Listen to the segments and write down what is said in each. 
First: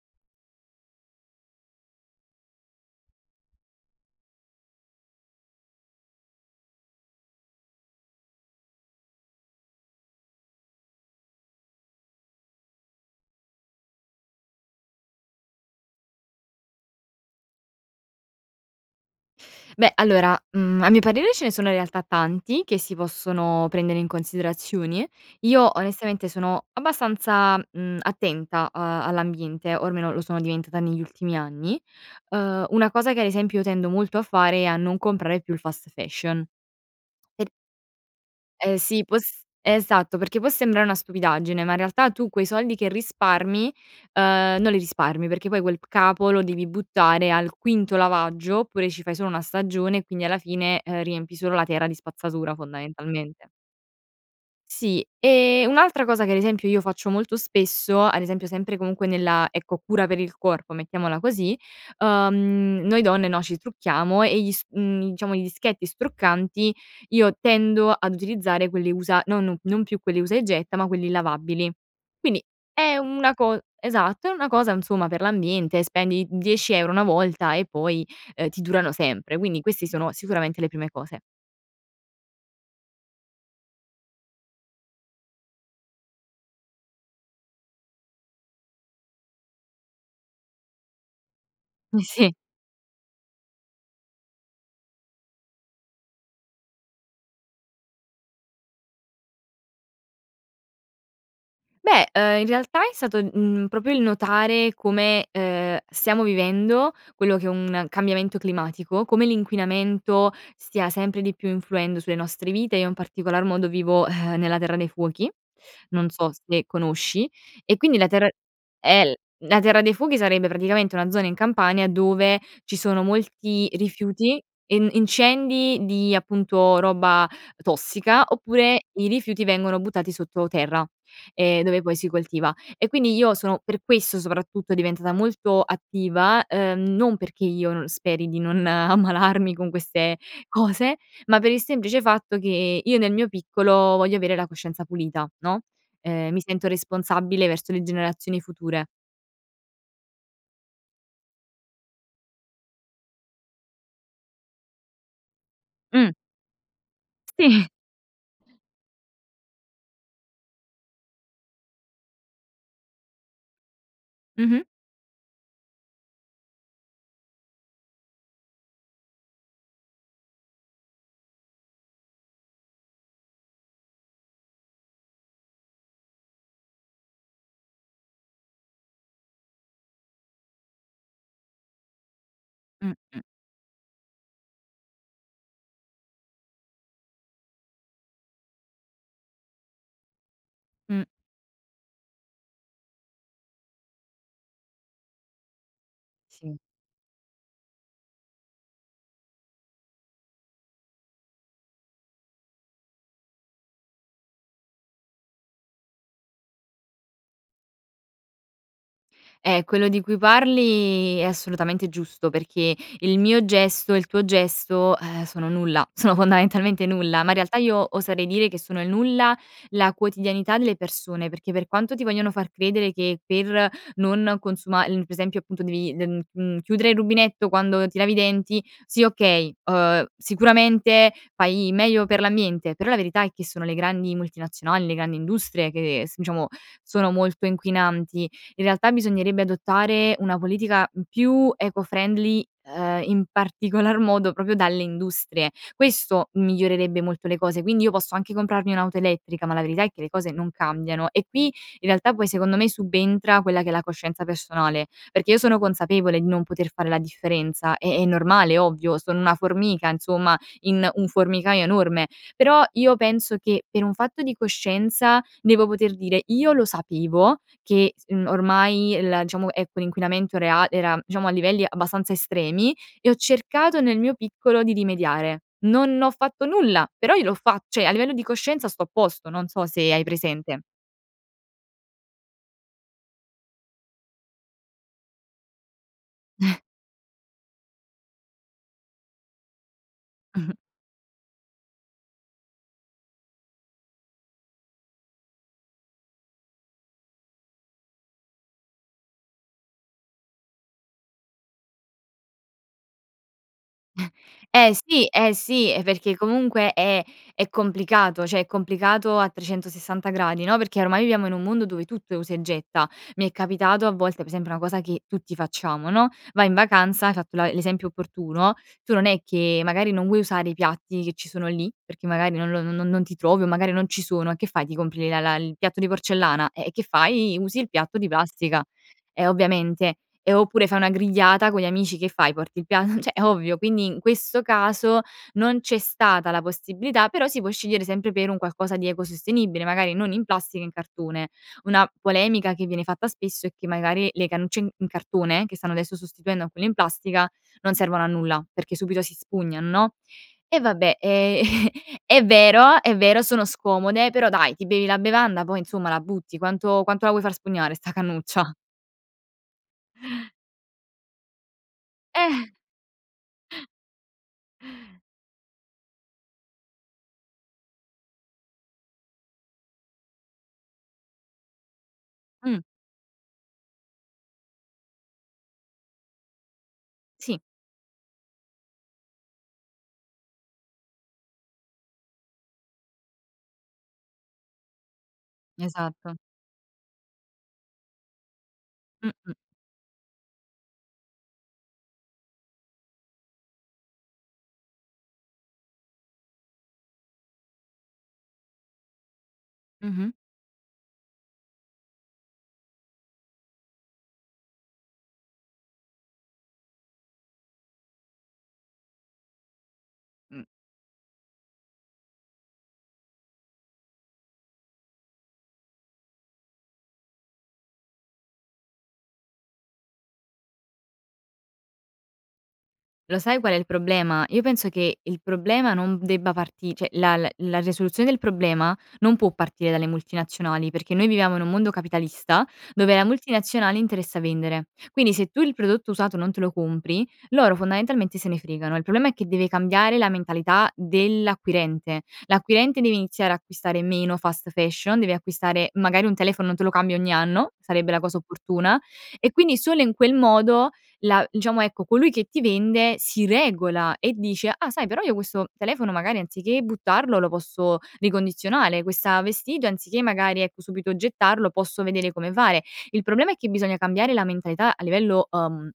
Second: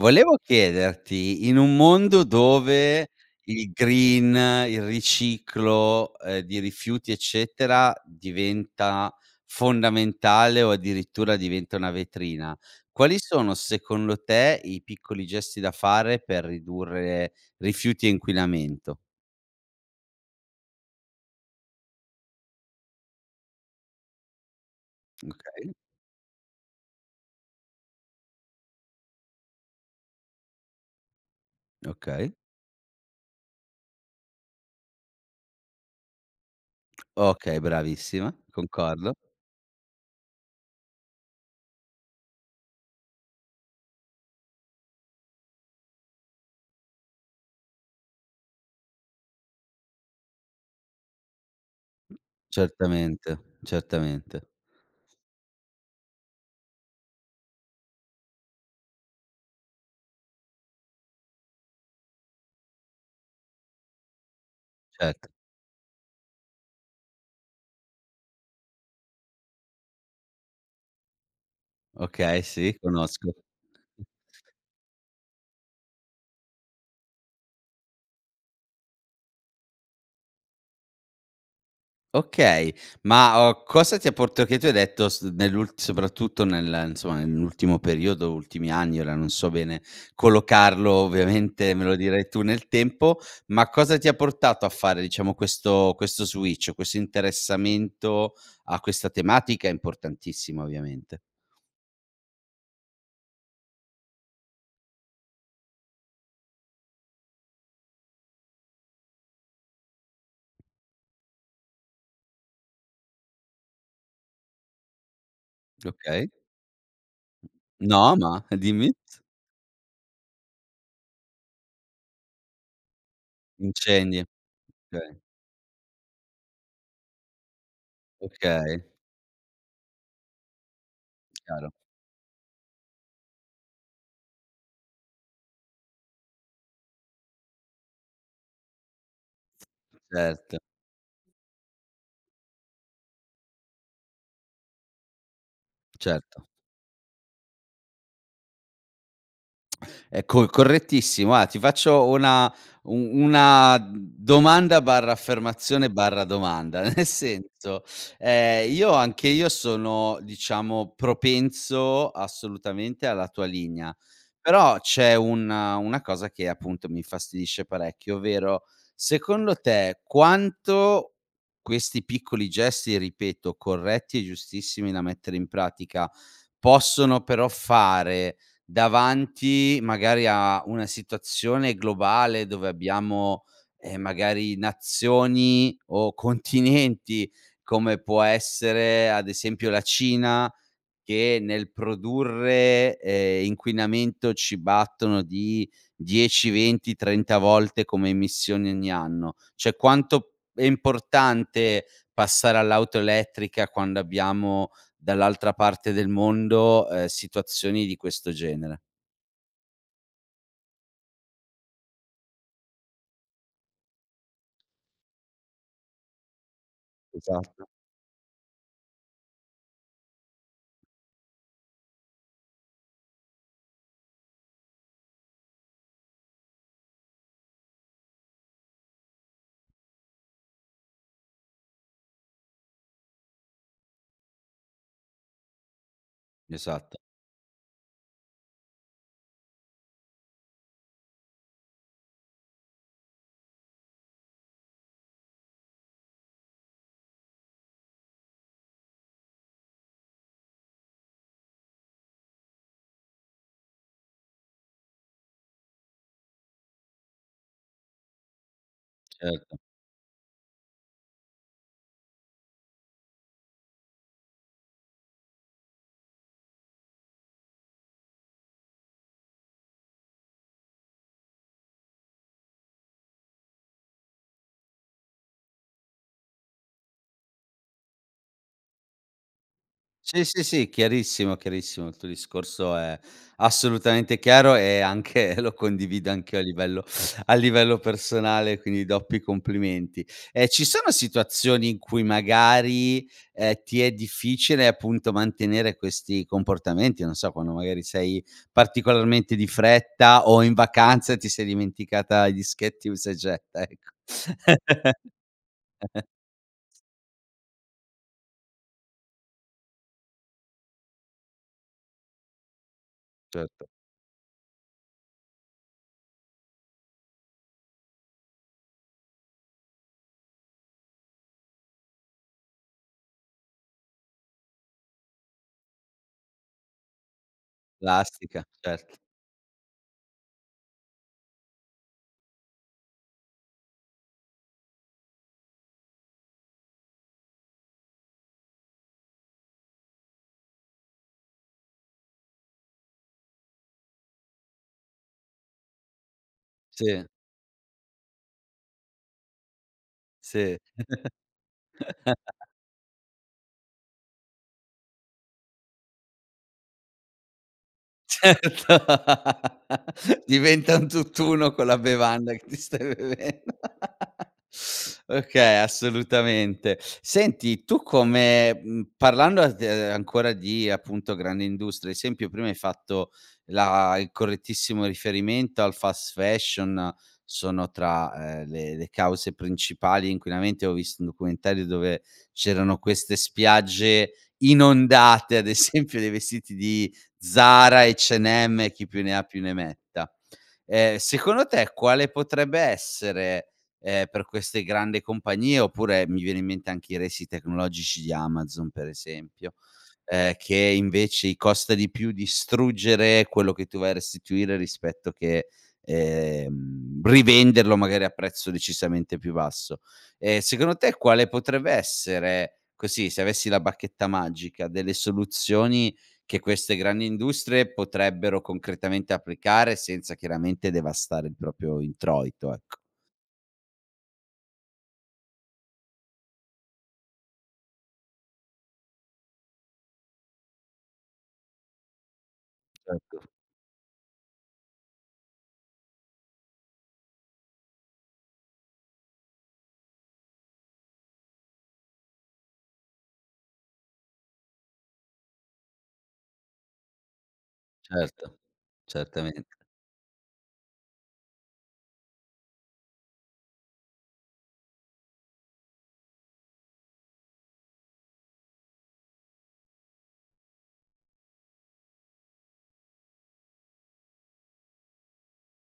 Volevo chiederti, in un mondo dove il green, il riciclo, ehm, di rifiuti, eccetera, diventa fondamentale o addirittura diventa una vetrina, quali sono secondo te i piccoli gesti da fare per ridurre rifiuti e inquinamento? Beh, allora, mhmm, a mio parere ce ne sono in realtà tanti che si possono prendere in considerazione. Io, Okay. onestamente, sono abbastanza, mhmm, attenta a all'ambiente o almeno lo sono diventata negli ultimi anni. Okay. Uhm, una cosa che, ad esempio, io tendo molto a fare è a non comprare più il fast fashion. E p Okay, bravissima, Eh sì, concordo. può s esatto, perché può sembrare una stupidaggine, ma in realtà tu quei soldi che risparmi, uhm, non li risparmi, perché poi quel capo lo devi buttare al quinto lavaggio, oppure ci fai solo 1 stagione e quindi alla fine, ehm, riempi solo la terra di spazzatura, Certamente. fondamentalmente. Certamente. Sì, e un'altra cosa che ad esempio io faccio molto spesso, ad esempio sempre comunque nella, ecco, cura per il corpo, mettiamola così, uhm, noi donne, no, ci trucchiamo e gli s mhmm, Certo. diciamo, i dischetti struccanti, io tendo ad utilizzare quelli usa nonno non più quelli usa e getta, ma quelli lavabili. Okay, Quindi sì, è una conosco. co esatto, è una cosa insomma per l'ambiente, spendi 10 € 1 volta e poi, uhm, ti durano sempre, quindi questi sono sicuramente le prime cose. Okay, ma, uhm, cosa ti ha port che tu hai detto s nell'ul soprattutto nel insomma, nell'ultimo periodo, ultimi anni, ora non so bene, collocarlo, ovviamente, me lo M dirai sì. tu nel tempo, ma cosa ti ha portato a fare, diciamo, questo questo switch, questo interessamento a questa tematica importantissima, ovviamente? Beh, uhm, in realtà è stato, mhmm, proprio il notare come, ehm, stiamo vivendo, quello che è un cambiamento climatico, come l'inquinamento, stia sempre di più influendo sulle nostre vite, io in particolar modo vivo, eh, nella Terra dei Fuochi. Non Okay. so se conosci e quindi la No, terra ma dimmi. eh l la Terra dei Fuochi sarebbe praticamente una zona in Campania dove ci sono molti Incendi, rifiuti, en okay. incendi di, appunto, roba tossica, oppure Okay. i rifiuti vengono buttati sotto terra, ehm, Chiaro. dove poi si coltiva. E quindi io sono- per questo soprattutto- diventata molto attiva, uhm, non perché io no speri di non ammalarmi con queste Certo. cose, ma per il semplice fatto che io, nel mio piccolo, voglio avere la coscienza pulita, no? Ehm, mi Certo. sento responsabile verso le generazioni future. È co è correttissimo, guarda, ti faccio una u una domanda barra affermazione Mh. barra domanda nel Sì. senso, ehm, io anche io sono diciamo propenso assolutamente alla tua linea. Mh-mh. Però c'è un una cosa che appunto mi infastidisce parecchio, ovvero, secondo te quanto questi piccoli gesti, ripeto, corretti e giustissimi da mettere in pratica, possono però fare, davanti magari a una situazione globale dove Mh-mh. abbiamo, ehm, magari nazioni o continenti, come può essere ad esempio la Cina, Mh. che nel produrre, ehm, inquinamento ci battono di dieci Sì. venti trenta volte come emissioni ogni anno, cioè quanto è importante passare all'auto elettrica quando abbiamo, dall'altra parte del mondo, ehm, situazioni di questo genere? Eh, quello di cui parli è assolutamente giusto, perché il mio gesto e il tuo gesto, eh, sono nulla, sono fondamentalmente nulla, ma in realtà Esatto. io oserei dire che sono il nulla, la quotidianità delle persone, perché per quanto ti vogliono far credere che per non consuma [unintelligible] per esempio appunto devi de mhmm, mhmm, chiudere il rubinetto quando ti lavi i denti, sì okay, uhm, sicuramente fai meglio per l'ambiente, però la verità è che sono le grandi multinazionali, le grandi industrie che s diciamo, Esatto. sono molto inquinanti. In realtà bisognerebbe adottare una politica, mhmm, più eco-friendly ehm, in particolar modo proprio dalle industrie. Questo migliorerebbe molto le cose, quindi io posso anche comprarmi un'auto elettrica, ma la verità è che le cose non cambiano e qui, in realtà poi secondo me subentra quella che è la coscienza personale, perché io sono consapevole di non poter fare la differenza è è normale, è ovvio, sono una Certo. formica insomma, in un formicaio enorme. Però io penso che per un fatto di coscienza devo poter dire: "Io lo sapevo, che, mhmm, ormai la diciamo, ecco, l'inquinamento rea era diciamo a livelli abbastanza estremi e ho cercato nel mio piccolo di rimediare." Non ho fatto nulla, però io l'ho fat cioè a livello di coscienza sto a posto, non so se hai Sì, sì, presente. sì, chiarissimo, chiarissimo, il tuo discorso è assolutamente chiaro e anche lo condivido anch'io a livello a livello personale, quindi doppi complimenti. E ci sono situazioni in cui magari, ehm, ti è difficile appunto mantenere questi comportamenti, non so quando magari sei particolarmente di fretta o in vacanza ti sei dimenticata i dischetti usa e getta ecco. Eh, sì, eh, sì, e perché comunque è è complicato, cioè è complicato a 360° no, perché ormai viviamo in un mondo dove tutto è usa e getta. Mi è Certo. capitato a volte, per esempio una cosa che tutti facciamo, no, vai in vacanza, hai fatto la l'esempio opportuno, tu non è che magari non vuoi usare i piatti che ci sono lì, perché magari non lo no non ti trovi o magari non ci sono e che fai, ti compri le la la il piatto di porcellana, eh, e che fai, usi il piatto di Plastica, plastica. cert E ovviamente, ehm, oppure fai una grigliata con gli amici che fai, porti il pia cioè è ovvio, quindi in questo caso, non c'è stata la possibilità, però si può scegliere sempre per un qualcosa di ecosostenibile, magari non in plastica, in cartone. Una polemica che viene fatta spesso è che magari le cannucce in in cartone che stanno adesso sostituendo a quelle in Sì. plastica, non servono a nulla, perché subito si spugnan no? Sì. E vabbè ehm è vero, è vero, sono scomode, però dai, ti bevi la bevanda, poi insomma la butti, quanto quanto la vuoi far spugnare 'sta Certo cannuccia? diventa un tutt'uno con la bevanda che Eh. ti stai bevendo. Okay, assolutamente. Senti, tu come mhmm, parlando [unintelligible] ancora di appunto grande industria, ad esempio, prima hai Mh. fatto la il correttissimo riferimento al fast-fashion, Sì. sono tra, ehm, le le cause principali inquinamenti, avevo visto un documentario dove c'erano queste spiagge inondate, ad esempio dei Esatto. vestiti di Zara, H&M e chi più ne ha Mh-mh. più ne metta, ehm, secondo te quale potrebbe essere, ehm, per queste grandi compagnie oppure mi viene in mente anche i resi tecnologici di Amazon, per esempio, Mh-mh. ehm, che invece i costa di più distruggere quello che tu vai a restituire rispetto che, ehm, rivenderlo magari a prezzo decisamente più basso, ehm, Mh. secondo te quale potrebbe essere, così, se avessi la bacchetta magica, delle soluzioni che queste grandi industrie potrebbero concretamente applicare senza chiaramente devastare il proprio introito, ecco. Lo sai qual è il problema? Io penso che il problema non debba parti cioè la la la risoluzione del problema non può partire dalle multinazionali, perché noi viviamo in un mondo capitalista, dove la Certo. multinazionale interessa vendere. Quindi se tu il prodotto usato non te lo compri, loro fondamentalmente se ne fregano. Il problema, è che deve cambiare la mentalità dell'acquirente. L'acquirente deve iniziare a acquistare meno fast fashion, deve acquistare magari un telefono non te lo cambi ogni anno, sarebbe la cosa Certo, opportuna, e quindi certamente. solo in quel modo, la diciamo ecco colui che, ti vende si regola e dice: "Ah, sai però io questo telefono magari anziché buttarlo, lo posso ricondizionare, questa vestito anziché magari, ecco, subito gettarlo, posso vedere come fare." Il problema è che bisogna cambiare la mentalità a livello, uhm,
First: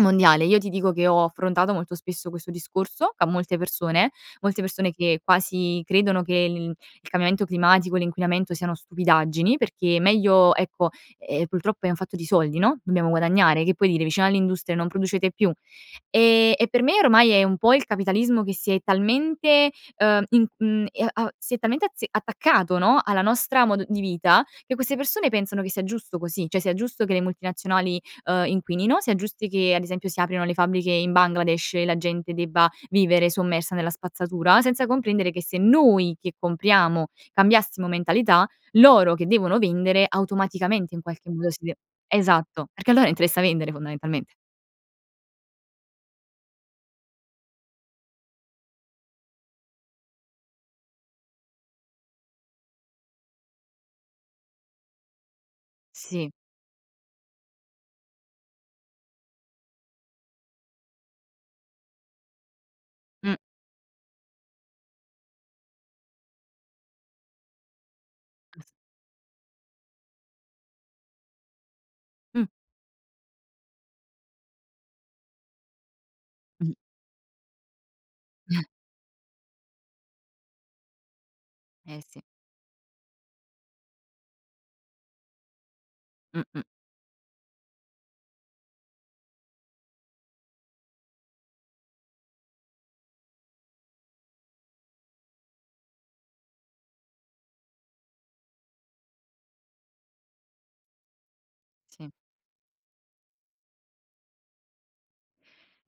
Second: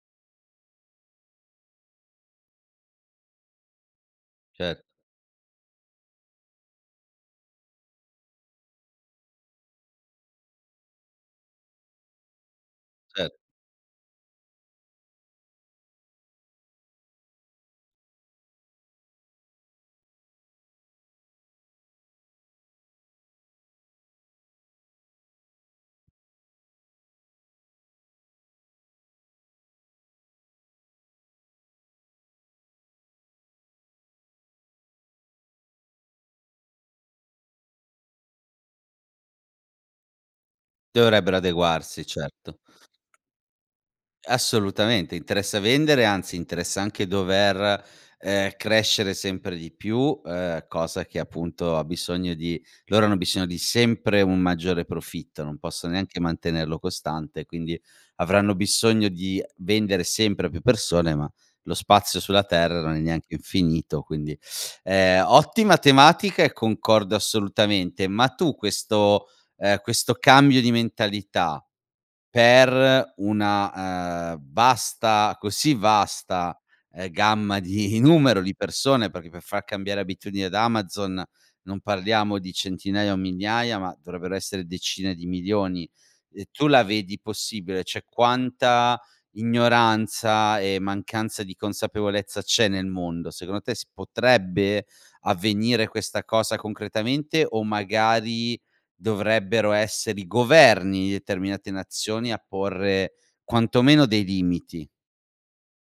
mondiale. Io ti dico che ho affrontato molto spesso questo discorso, ca molte persone, molte Cer persone che quasi credono che l il il cambiamento climatico, l'inquinamento siano stupidaggini perché meglio ecco, ehm, purtroppo è un fatto di soldi, no. Dobbiamo Cer guadagnare, che puoi dire vicino all'industria "Non producete più"? Ehm, e per me ormai è un po' il capitalismo che si è talmente, uhm, in mhmm, ehm, a si è talmente azze attaccato, no, alla nostra modo di vita, che queste persone pensano che sia giusto così, cioè sia giusto che le multinazionali, uhm, inquinino, sia giusti che ad esempio, si aprano le fabbriche in Bangladesh e la gente debba vivere sommersa nella spazzatura, senza comprendere che se noi che compriamo, cambiassimo mentalità, loro che devono vendere, automaticamente in qualche Dovrebbero modo si de adeguarsi. Certo. esatto, perché a loro interessa vendere fondamentalmente. Assolutamente, interessa vendere, anzi interessa anche dover, ehm, crescere sempre di più, ehm, cosa che appunto ha bisogno di loro hanno bisogno di sempre un maggiore profitto, non possono neanche Sì. mantenerlo costante, quindi, avranno bisogno di vendere sempre a più persone ma lo spazio sulla terra non è neanche Mh. infinito, quindi ehm. Ottima tematica e concordo assolutamente, ma tu [unintelligible] questo ehm, questo cambio di mentalità, Mh. per una, ehm, vasta così vasta, Mh. ehm, gamma di numero di persone perché per far cambiare abitudine ad Amazon, non Eh, sì. parliamo di centinaia o migliaia, ma dovrebbero essere decine di milioni. E Mh-mh. tu la vedi possibile? Cioè quanta ignoranza e mancanza di consapevolezza c'è nel mondo, secondo te si potrebbe avvenire questa cosa concretamente o magari, dovrebbero essere i governi di determinate Sì. nazioni a porre quantomeno dei limiti?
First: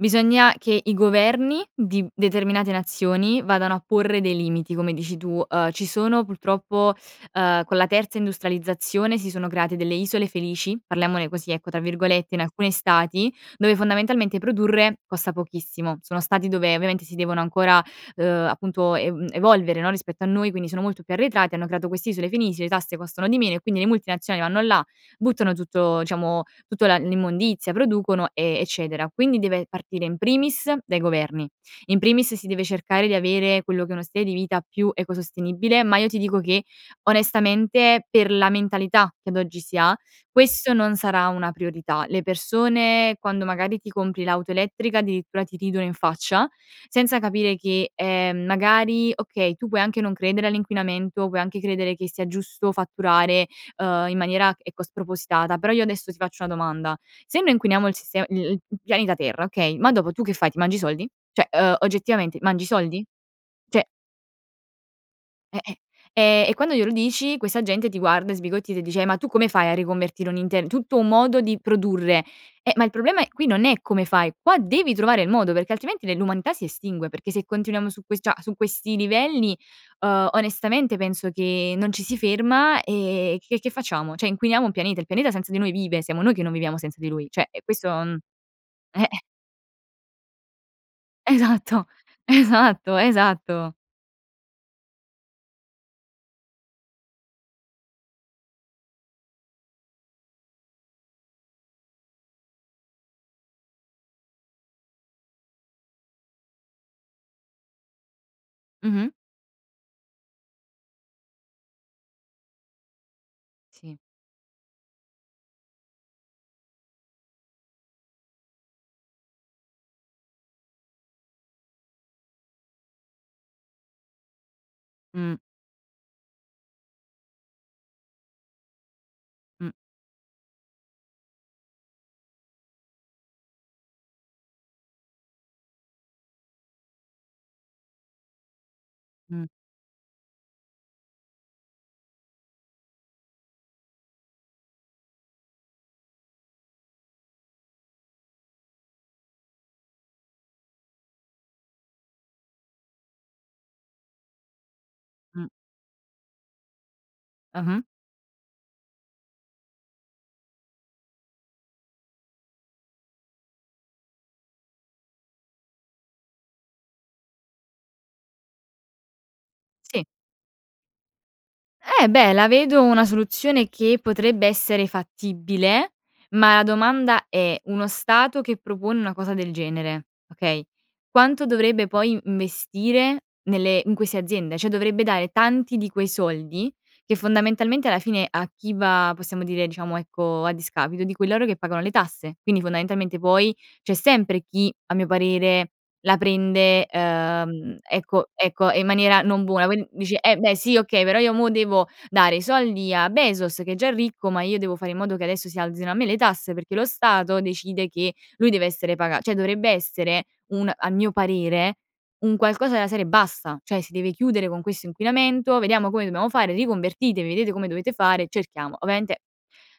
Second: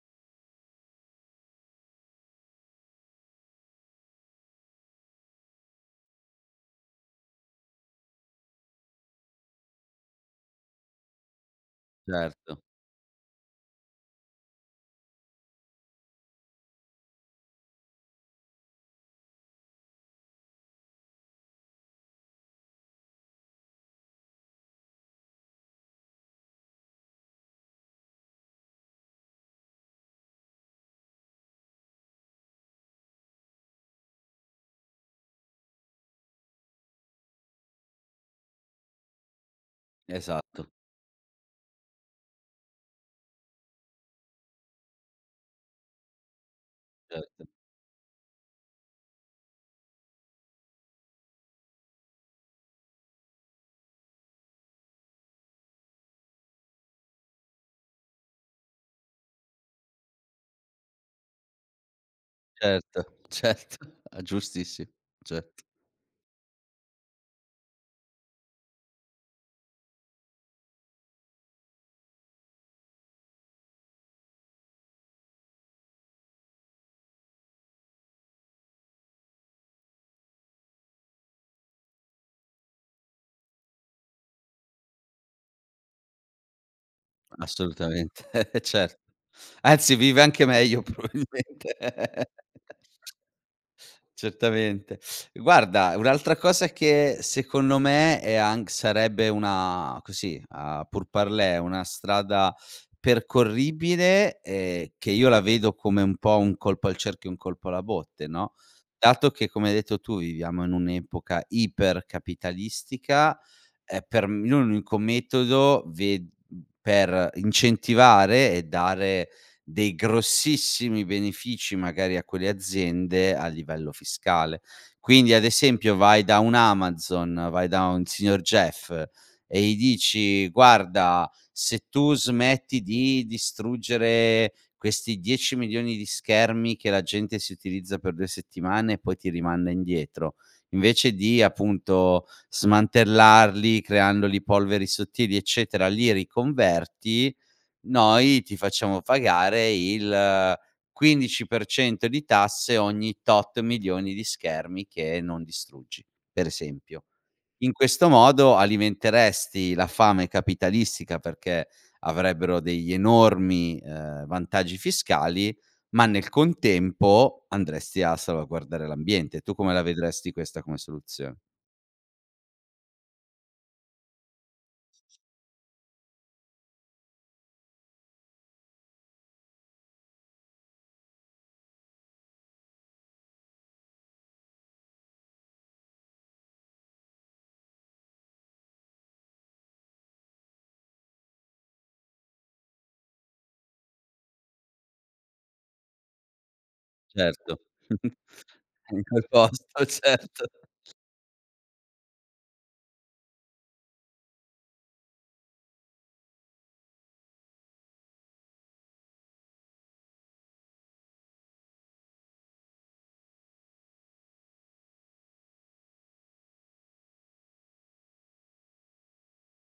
Bisogna che i governi di determinate nazioni vadano a porre dei limiti, come dici tu. Uhm, ci sono purtroppo, ehm, con la terza industrializzazione si sono create delle "isole felici", parliamone così ecco tra virgolette, in Certo. alcuni stati, dove fondamentalmente produrre costa pochissimo. Sono stati dove ovviamente si devono ancora, ehm, appunto ev evolvere no, rispetto a noi, quindi sono molto, arretrati hanno creato queste isole felici, le tasse costano di meno e quindi le multinazionali vanno là, buttano tutto, diciamo, tutta la l'immondizia, producono e eccetera. Quindi deve partire in primis dai governi. In primis si deve cercare di avere quello che è uno stile di vita più ecosostenibile, ma io ti dico che, onestamente per la mentalità che ad oggi si ha, Esatto. questo non sarà una priorità. Le persone quando magari ti compri l'auto elettrica addirittura ti ridono in faccia, senza Certo. capire che, ehm, magari okay, tu puoi anche non credere all'inquinamento, puoi anche credere che sia giusto fatturare, ehm, in maniera ecco spropositata. Però io adesso ti faccio una domanda: se noi inquiniamo il sistema i il p pianeta terra, okay, ma dopo tu che fai, ti mangi i soldi? Cioè, ehm, oggettivamente mangi i soldi? Certo, certo. Cioè! Giustissimo. Cert Eh-eh. Ehm, e quando glielo dici questa gente ti guarda sbigottita e ti dice: "Eh ma tu come fai a riconvertire un inter tutto un modo di produrre?" Eh, ma il problema è qui non è come fai, qua devi trovare il modo perché altrimenti l'umanità si estingue, perché se continuiamo su que cioè su questi livelli, ehm, onestamente penso che non ci si ferma e che che facciamo, cioè inquiniamo un pianeta. Il pianeta senza di noi vive, siamo noi che non viviamo senza di lui, cioè è questo Assolutamente cer eh! anzi vive anche meglio Esatto. probabilmente. Esatto, esatto. Certamente. Guarda un'altra cosa che secondo me è anch sarebbe una così a pour parler, una strada, percorribile e che io la vedo come un po' un colpo al cerchio e un colpo alla botte, no, Mh-mh. dato che come hai detto tu viviamo in un'epoca ipercapitalistica, Sì. eh, per l'unico metodo ve mhmm, per incentivare e dare dei grossissimi benefici magari a quelle aziende a livello fiscale. Quindi Mh. ad esempio, vai da un Amazon, vai da un signor Jeff, e Mh. gli dici, guarda, se tu smetti di distruggere, questi dieci milioni di schermi che la gente si utilizza per due settimane e poi ti Mh. rimanda indietro, invece di appunto smantellarli, creandoli polveri sottili, eccetera, li riconverti, noi ti facciamo pagare il quindici per cento di tasse ogni tot milioni di schermi che non Mh. distruggi. Pre esempio. In Ah-ah. questo modo alimenteresti la fame capitalistica perché avrebbero degli enormi, ehm, vantaggi fiscali, ma nel contempo andresti a salvaguardare l'ambiente. Tu come la Sì. vedresti questa come soluzio Eh beh, la vedo una soluzione che potrebbe essere fattibile, ma la domanda è: uno stato che propone una cosa del genere, okay, quanto dovrebbe poi investire nelle in queste aziende? Cioè dovrebbe dare tanti di quei soldi, che, fondamentalmente, alla fine a chi va, possiamo dire, diciamo, ecco, a discapito, di cui loro che pagano le tasse. Quindi fondamentalmente poi, c'è sempre chi, a mio parere, la prende, Certo. uhm, ecco ecco e in In maniera quel non buona, posto. quin dici: eh Certo. beh, sì okay, però io mo devo dare i soldi a Bezos che è già ricco, ma io devo fare in modo che adesso si alzino a me le tasse, perché lo Stato decide che lui deve essere paga cioè dovrebbe essere un a mio parere, un qualcosa della serie: basta; cioè si deve chiudere con questo inquinamento. Vediamo come dobbiamo fare, riconvertitevi, vedete come dovete fare, cerchiamo ovviamente,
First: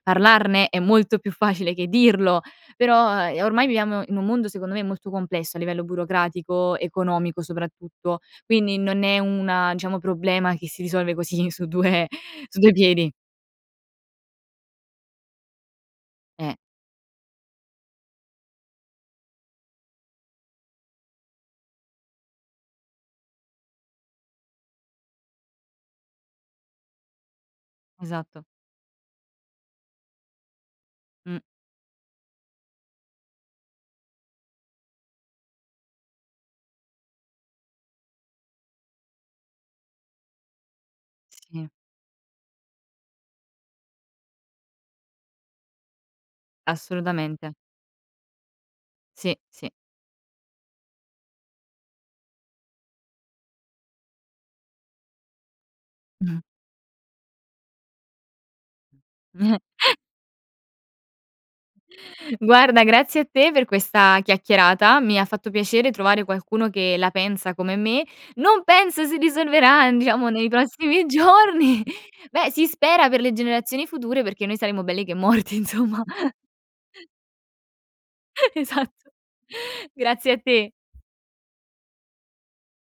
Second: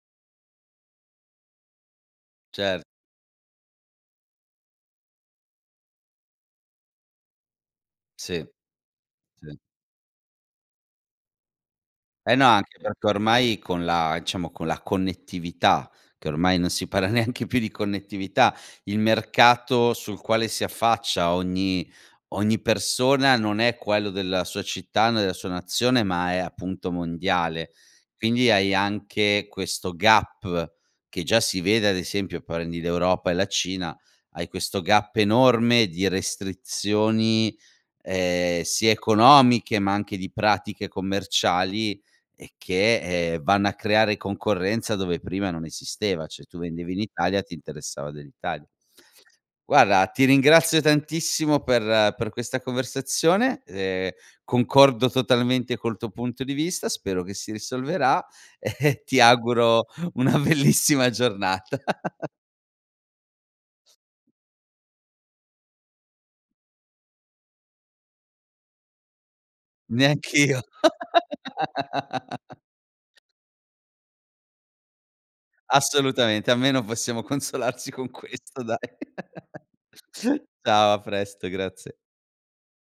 parlarne è molto più facile che dirlo, Cer però uhm, e ormai viviamo in un mondo, secondo me, molto complesso a livello burocratico, economico, soprattutto, Sì. quindi non è Sì. una diciamo problema che si risolve così su due Eh no, su due anche perché piedi. ormai con la diciamo, con la connettività, che Eh. ormai non si para neanche più di connettività, il mercato sul quale si affaccia ogni ogni persona non è quello della sua città, né sua nazione, ma è, appunto, mondiale. Esatto. Quindi hai anche questo gap, che già Mh. si vede, ad esempio, prendi l'Europa e la Cina, hai questo gap enorme di restrizioni, ehm, sia economiche ma anche di pratiche Sì. commerciali, e che, ehm, vanno a creare concorrenza dove prima non esisteva, cioè tu vendevi in Italia, Assolutamente. ti interessava dell'Italia. Sì, sì. Guarda, ti ringrazio tantissimo per per questa conversazione, ehm, concordo totalmente col tuo Mh. punto di vista, spero che si risolverà e ti auguro una bellissima giornata. Guarda grazie a te per questa chiacchierata, mi ha fatto piacere trovare qualcuno che la pensa come me, non penso si risolverà, diciamo nei Neanch'io. prossimi giorni. Beh si spera per le generazioni future, perché noi saremo belli che morti insomma. Assolutamente, almeno possiamo consolarci con questo dai. Esatto. Grazie a te. Ciao. A presto, grazie.